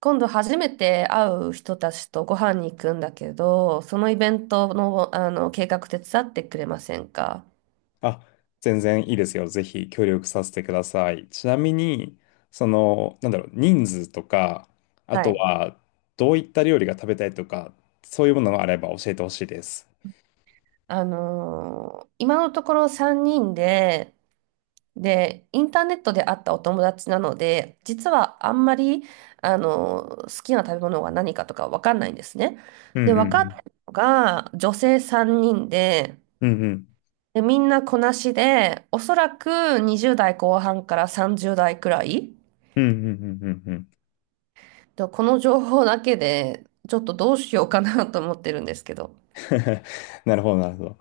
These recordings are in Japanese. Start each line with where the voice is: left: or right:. right: 今度初めて会う人たちとご飯に行くんだけど、そのイベントの、あの計画手伝ってくれませんか？
left: あ、全然いいですよ。ぜひ協力させてください。ちなみに、人数とか、あ
right: は
left: と
right: い。
left: は、どういった料理が食べたいとか、そういうものがあれば教えてほしいです。
right: 今のところ3人で、で、インターネットで会ったお友達なので、実はあんまり、好きな食べ物が何かとかわかんないんですね。
left: うん
right: で、
left: う
right: 分かっ
left: ん
right: たのが女性3人で、
left: うん。うんうん。
right: で、みんなこなしで、おそらく20代後半から30代くらい。
left: うんうんうんうんうん。
right: ではこの情報だけで、ちょっとどうしようかな と思ってるんですけど。
left: なるほど、なるほど。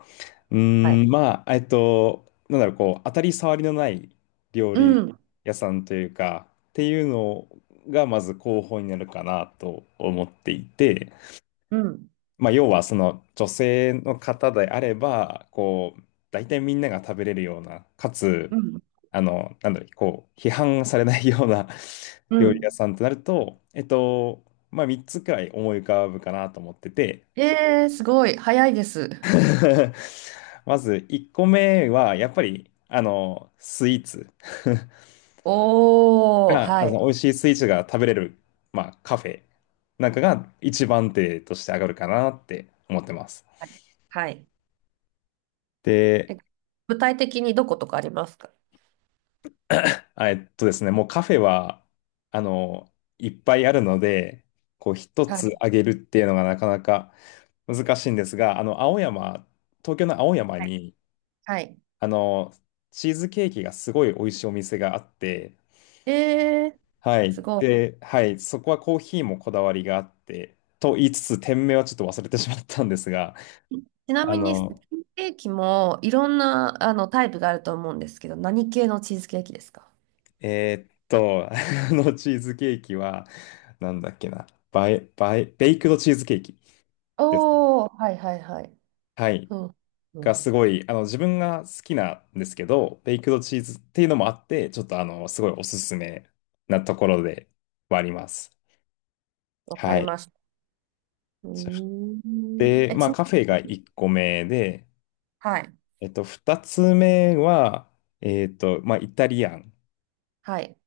right: はい。
left: 当たり障りのない料
right: う
left: 理
right: ん。
left: 屋さんというか、っていうのが、まず候補になるかなと思っていて、
right: うん。
left: まあ、要はその女性の方であれば、こう、大体みんなが食べれるような、かつ、
right: うん。
left: 批判されないような
right: う
left: 料理屋
right: ん。
left: さんとなると、3つくらい思い浮かぶかなと思ってて、
right: えー、すごい。早いです。
left: まず1個目は、やっぱり、スイーツ
right: おー、
left: が、
right: はい。
left: 美味しいスイーツが食べれる、まあ、カフェなんかが一番手として上がるかなって思ってます。
right: はい。はい。
left: で、
right: え具体的にどことかありますか？
left: あえっとですね、もうカフェは、あの、いっぱいあるので、こう一
right: は
left: つ
right: い。
left: あげるっていうのがなかなか難しいんですが、あの、青山、東京の青山
right: はい。
left: に、
right: はい。
left: あの、チーズケーキがすごい美味しいお店があって、
right: えー、
left: はい。
right: すごい。
left: で、はい、そこはコーヒーもこだわりがあって、と言いつつ、店名はちょっと忘れてしまったんですが、
right: ちな
left: あ
right: みに、チー
left: の、
right: ズケーキもいろんなあのタイプがあると思うんですけど、何系のチーズケーキですか？
left: あのチーズケーキは、なんだっけな、バイ、バイ、ベイクドチーズケーキですね。
right: おー、はいはいはい。
left: はい。
right: うん。う
left: が
right: ん。
left: すごい、あの、自分が好きなんですけど、ベイクドチーズっていうのもあって、ちょっとあの、すごいおすすめなところではあります。
right: わか
left: は
right: り
left: い。
right: ました。うー
left: そし
right: ん。
left: て、ま
right: ち
left: あ、
right: な
left: カフェが
right: みに、
left: 1個目で、
right: はい。
left: 2つ目は、イタリアン
right: はい。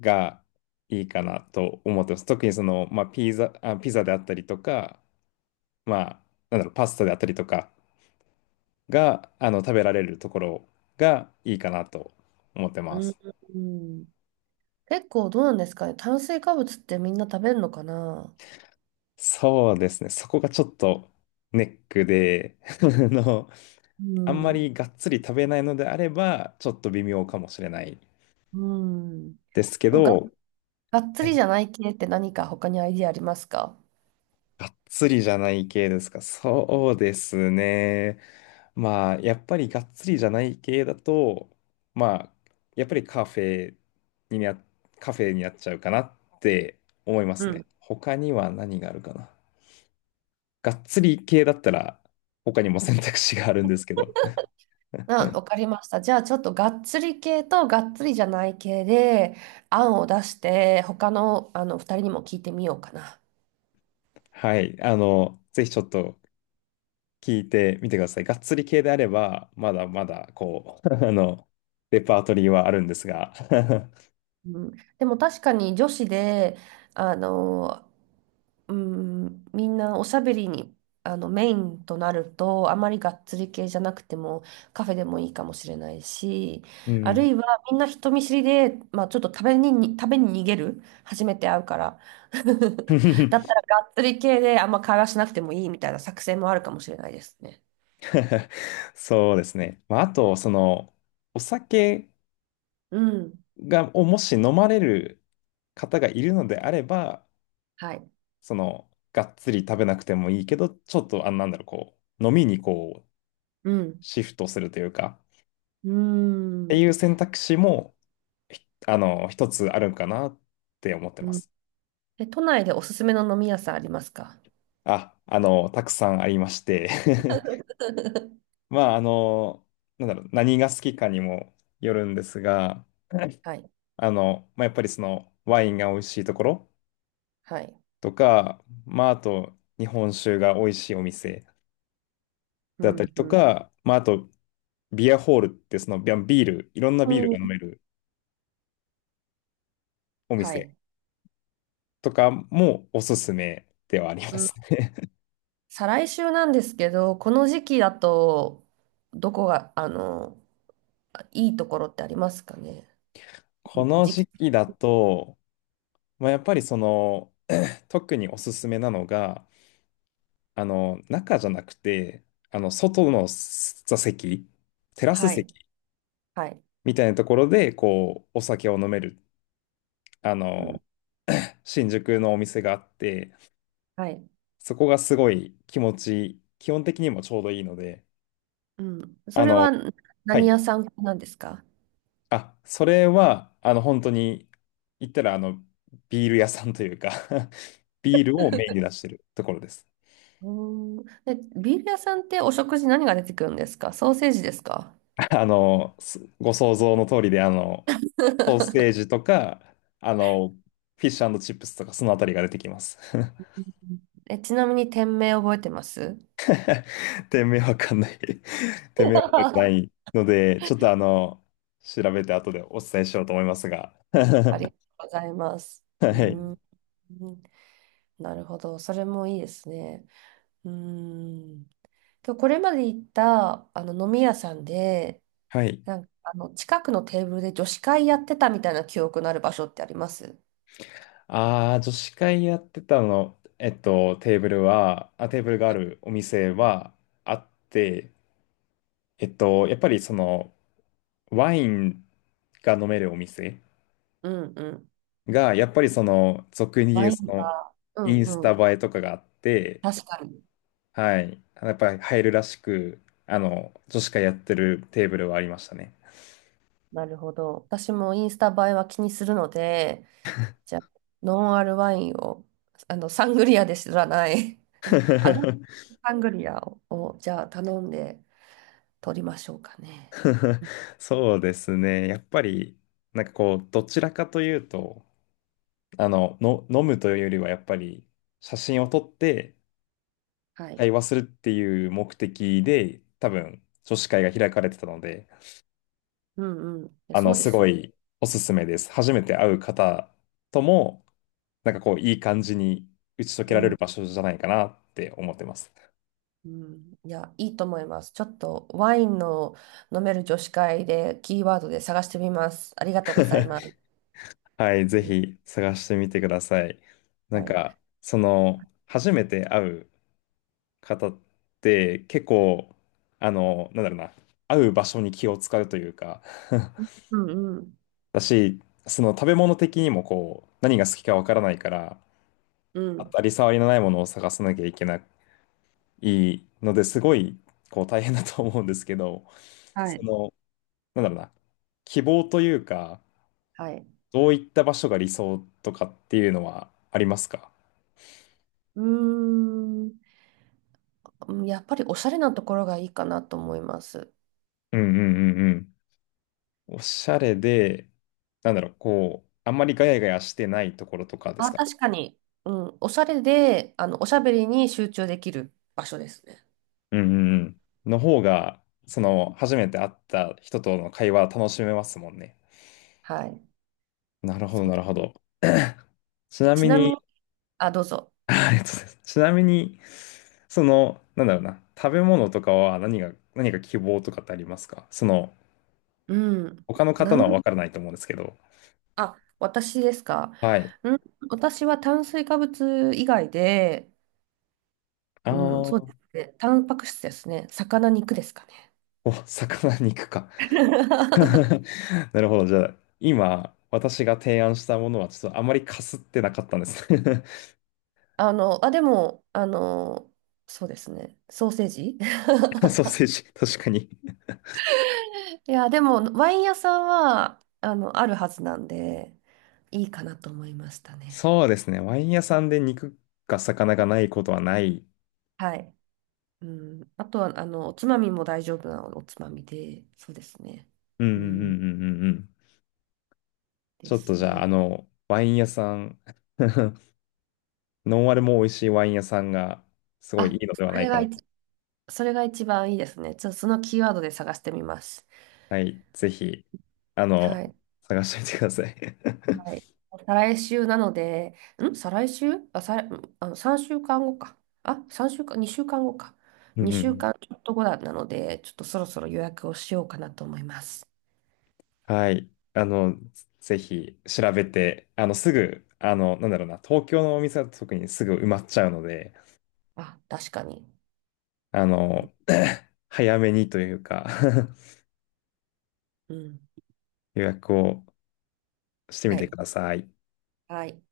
left: がいいかなと思ってます。特にその、まあ、ピザであったりとか、まあ、パスタであったりとかが、食べられるところがいいかなと思って
right: う
left: ます。
right: ーん。結構どうなんですかね。炭水化物ってみんな食べるのかな？
left: そうですね。そこがちょっとネックで、あの、
right: う
left: あんま
right: ん。
left: りがっつり食べないのであれば、ちょっと微妙かもしれない
right: うん。で
left: ですけ
right: もが、
left: ど、
right: がっつ
left: は
right: り
left: い。
right: じゃない系って何か他にアイディアありますか？
left: がっつりじゃない系ですか。そうですね。まあ、やっぱりがっつりじゃない系だと、まあ、やっぱりにな、カフェになっちゃうかなって思いま
right: う
left: すね。
right: ん。
left: 他には何があるかな。がっつり系だったら、他にも選択肢があるんですけど。
right: あ、わかりました。じゃあちょっとがっつり系とがっつりじゃない系で案を出して他の、あの2人にも聞いてみようかな。
left: はい。あの、ぜひちょっと聞いてみてください。がっつり系であれば、まだまだ、こう、あの、レパートリーはあるんですが。
right: うん、でも確かに女子で、あの、うん、みんなおしゃべりに、メインとなると、あまりがっつり系じゃなくても、カフェでもいいかもしれないし、
left: う
right: ある
left: ん。
right: いはみんな人見知りで、まあ、ちょっと食べに逃げる、初めて会うから。だった らがっつり系であんま会話しなくてもいいみたいな作戦もあるかもしれないですね。
left: そうですね。まあ、あと、その、お酒
right: うん。
left: が、をもし飲まれる方がいるのであれば、
right: はい。
left: その、がっつり食べなくてもいいけど、ちょっと、あ、なんだろう、こう、飲みに
right: うん。
left: シフトするというか、
right: うー
left: って
right: ん。
left: いう選択肢も、ひあの、一つあるんかなって思って
right: う
left: ま
right: ん。
left: す。
right: 都内でおすすめの飲み屋さんありますか？
left: たくさんありまして まあ、あの、何が好きかにもよるんですが、
right: はい。
left: やっぱりその、ワインが美味しいところ
right: はい。
left: とか、まあ、あと、日本酒が美味しいお店
right: う
left: だったり
right: ん、う
left: と
right: ん、
left: か、まあ、あと、ビアホールってそのビアビール、いろんな
right: う
left: ビールが飲
right: ん。
left: めるお
right: は
left: 店
right: い。
left: とかもおすすめではあり
right: う
left: ま
right: ん。
left: すね。
right: 再来週なんですけど、この時期だと、どこが、いいところってありますかね。
left: この
right: 時
left: 時
right: 期。
left: 期だと、まあ、やっぱりその、特におすすめなのが、あの、中じゃなくて、あの、外の座席、テラス
right: はい。
left: 席
right: はい。
left: みたいなところで、こう、お酒を飲める、あ
right: うん、
left: の、新宿のお店があって、
right: はい。
left: そこがすごい気持ちいい、基本的にもちょうどいいので、
right: うん。そ
left: あ
right: れ
left: の、
right: は
left: は
right: 何屋
left: い。
right: さんなんですか？
left: あ、それは、あの、本当に、言ったら、あの、ビール屋さんというか ビールをメインに出してるところです。
right: うーん。で、ビール屋さんってお食事何が出てくるんですか？ソーセージですか？
left: あの、すご想像の通りで、あの、ソーセージとか、あの、フィッシュチップスとか、そのあたりが出てきます。
right: ちなみに店名覚えてます？
left: 店名わかんない。 店名は 覚えてないので、ちょっとあの、調べて後でお伝えしようと思いますが。
right: ありが とうございます。
left: は
right: う
left: い。
right: ーん。なるほど。それもいいですね。うーん。今日これまで行ったあの飲み屋さんで、
left: はい。
right: なんかあの近くのテーブルで女子会やってたみたいな記憶のある場所ってあります？
left: ああ、女子会やってたの、テーブルがあるお店はあって、えっと、やっぱりその、ワインが飲めるお店
right: うんうん。
left: が、やっぱりその、俗に言
right: ワ
left: う
right: イ
left: そ
right: ン
left: の、
right: が、う
left: イ
right: ん
left: ンスタ
right: うん。
left: 映えとかがあって、
right: 確かに。
left: はい。やっぱり入るらしく、あの、女子会やってるテーブルはありましたね。
right: なるほど。私もインスタ映えは気にするので、じゃあ、ノンアルワインを、サングリアで知らない、あの、サングリアを、じゃあ頼んで取りましょうかね。
left: そうですね。やっぱり、なんかこう、どちらかというと、飲むというよりは、やっぱり、写真を撮って
right: はい。
left: 会話するっていう目的で、多分、女子会が開かれてたので、
right: うんうん。
left: あ
right: そ
left: の、
right: うで
left: す
right: す
left: ご
right: よ。
left: いおすすめです。初めて会う方とも、なんかこう、いい感じに打ち解け
right: う
left: られる
right: ん、
left: 場所じゃないかなって思ってます。
right: うん。いや、いいと思います。ちょっとワインの飲める女子会でキーワードで探してみます。ありがとうございま す。
left: はい、ぜひ探してみてください。な
right: は
left: ん
right: い。
left: か、その、初めて会う方って結構、あの、なんだろうな、会う場所に気を使うというか。
right: うんうん。
left: だし、その食べ物的にもこう、何が好きかわからないから、
right: う
left: 当
right: ん。
left: たり障りのないものを探さなきゃいけないのですごいこう大変だと思うんですけど、
right: は
left: そ
right: い。
left: の、なんだろうな、希望というか、
right: はい。
left: どういった場所が理想とかっていうのはありますか？
right: うーん。うん。やっぱりおしゃれなところがいいかなと思います。
left: うんうんうんうん。おしゃれで、なんだろう、こう、あんまりガヤガヤしてないところとかです
right: あ、
left: かね。
right: 確かに。うん。おしゃれで、おしゃべりに集中できる場所ですね。
left: うんうんうん。の方が、その、初めて会った人との会話楽しめますもんね。
right: はい。
left: なるほど、
right: そう
left: な
right: で
left: るほど。ち
right: す。
left: な
right: ち
left: み
right: なみ
left: に、
right: に、あ、どうぞ。
left: ありがとうございます。ちなみに、その、なんだろうな、食べ物とかは何が、何か希望とかってありますか？その、
right: うん。
left: 他の
right: な
left: 方の
right: ん
left: は分からないと思うんですけど。
right: あ、私ですか。
left: はい。
right: うん、私は炭水化物以外で、
left: ああ、
right: うん、そう
left: お、
right: ですね。タンパク質ですね。魚肉ですかね。
left: 魚肉か。なるほど。じゃあ、今、私が提案したものは、ちょっとあまりかすってなかったんです。
right: あ、でも、そうですね。ソーセージ
left: ソーセージ、確かに。
right: いや、でも、ワイン屋さんは、あるはずなんで、いいかなと思いましたね。
left: そうですね。ワイン屋さんで肉か魚がないことはない。
right: はい。うん、あとは、おつまみも大丈夫なおつまみで、そうですね。
left: うんうん
right: う
left: うんうんう
right: ん、
left: んうん。ち
right: で
left: ょっと
right: す
left: じゃあ、
right: ね。
left: あの、ワイン屋さん ノンアルも美味しいワイン屋さんがすごいい
right: あ、
left: いのではないかなと。
right: それが一番いいですね。ちょっとそのキーワードで探してみます。
left: はい、ぜひ、あの、
right: はい。
left: 探してみてください。
right: はい。再来週なので、再来週あ、再、んあの、3週間後かんごか。あ、3週間、2週間後かんごか。
left: うんう
right: 2週
left: ん。
right: 間ちょっと後だなので、ちょっとそろそろ予約をしようかなと思います。
left: はい、あの、ぜひ調べて、あの、すぐ、あの、なんだろうな、東京のお店だと特にすぐ埋まっちゃうので、
right: あ、確かに。
left: あの、早めにというか。
right: うん。
left: 予約をしてみ
right: は
left: てく
right: い。
left: ださい。
right: はい。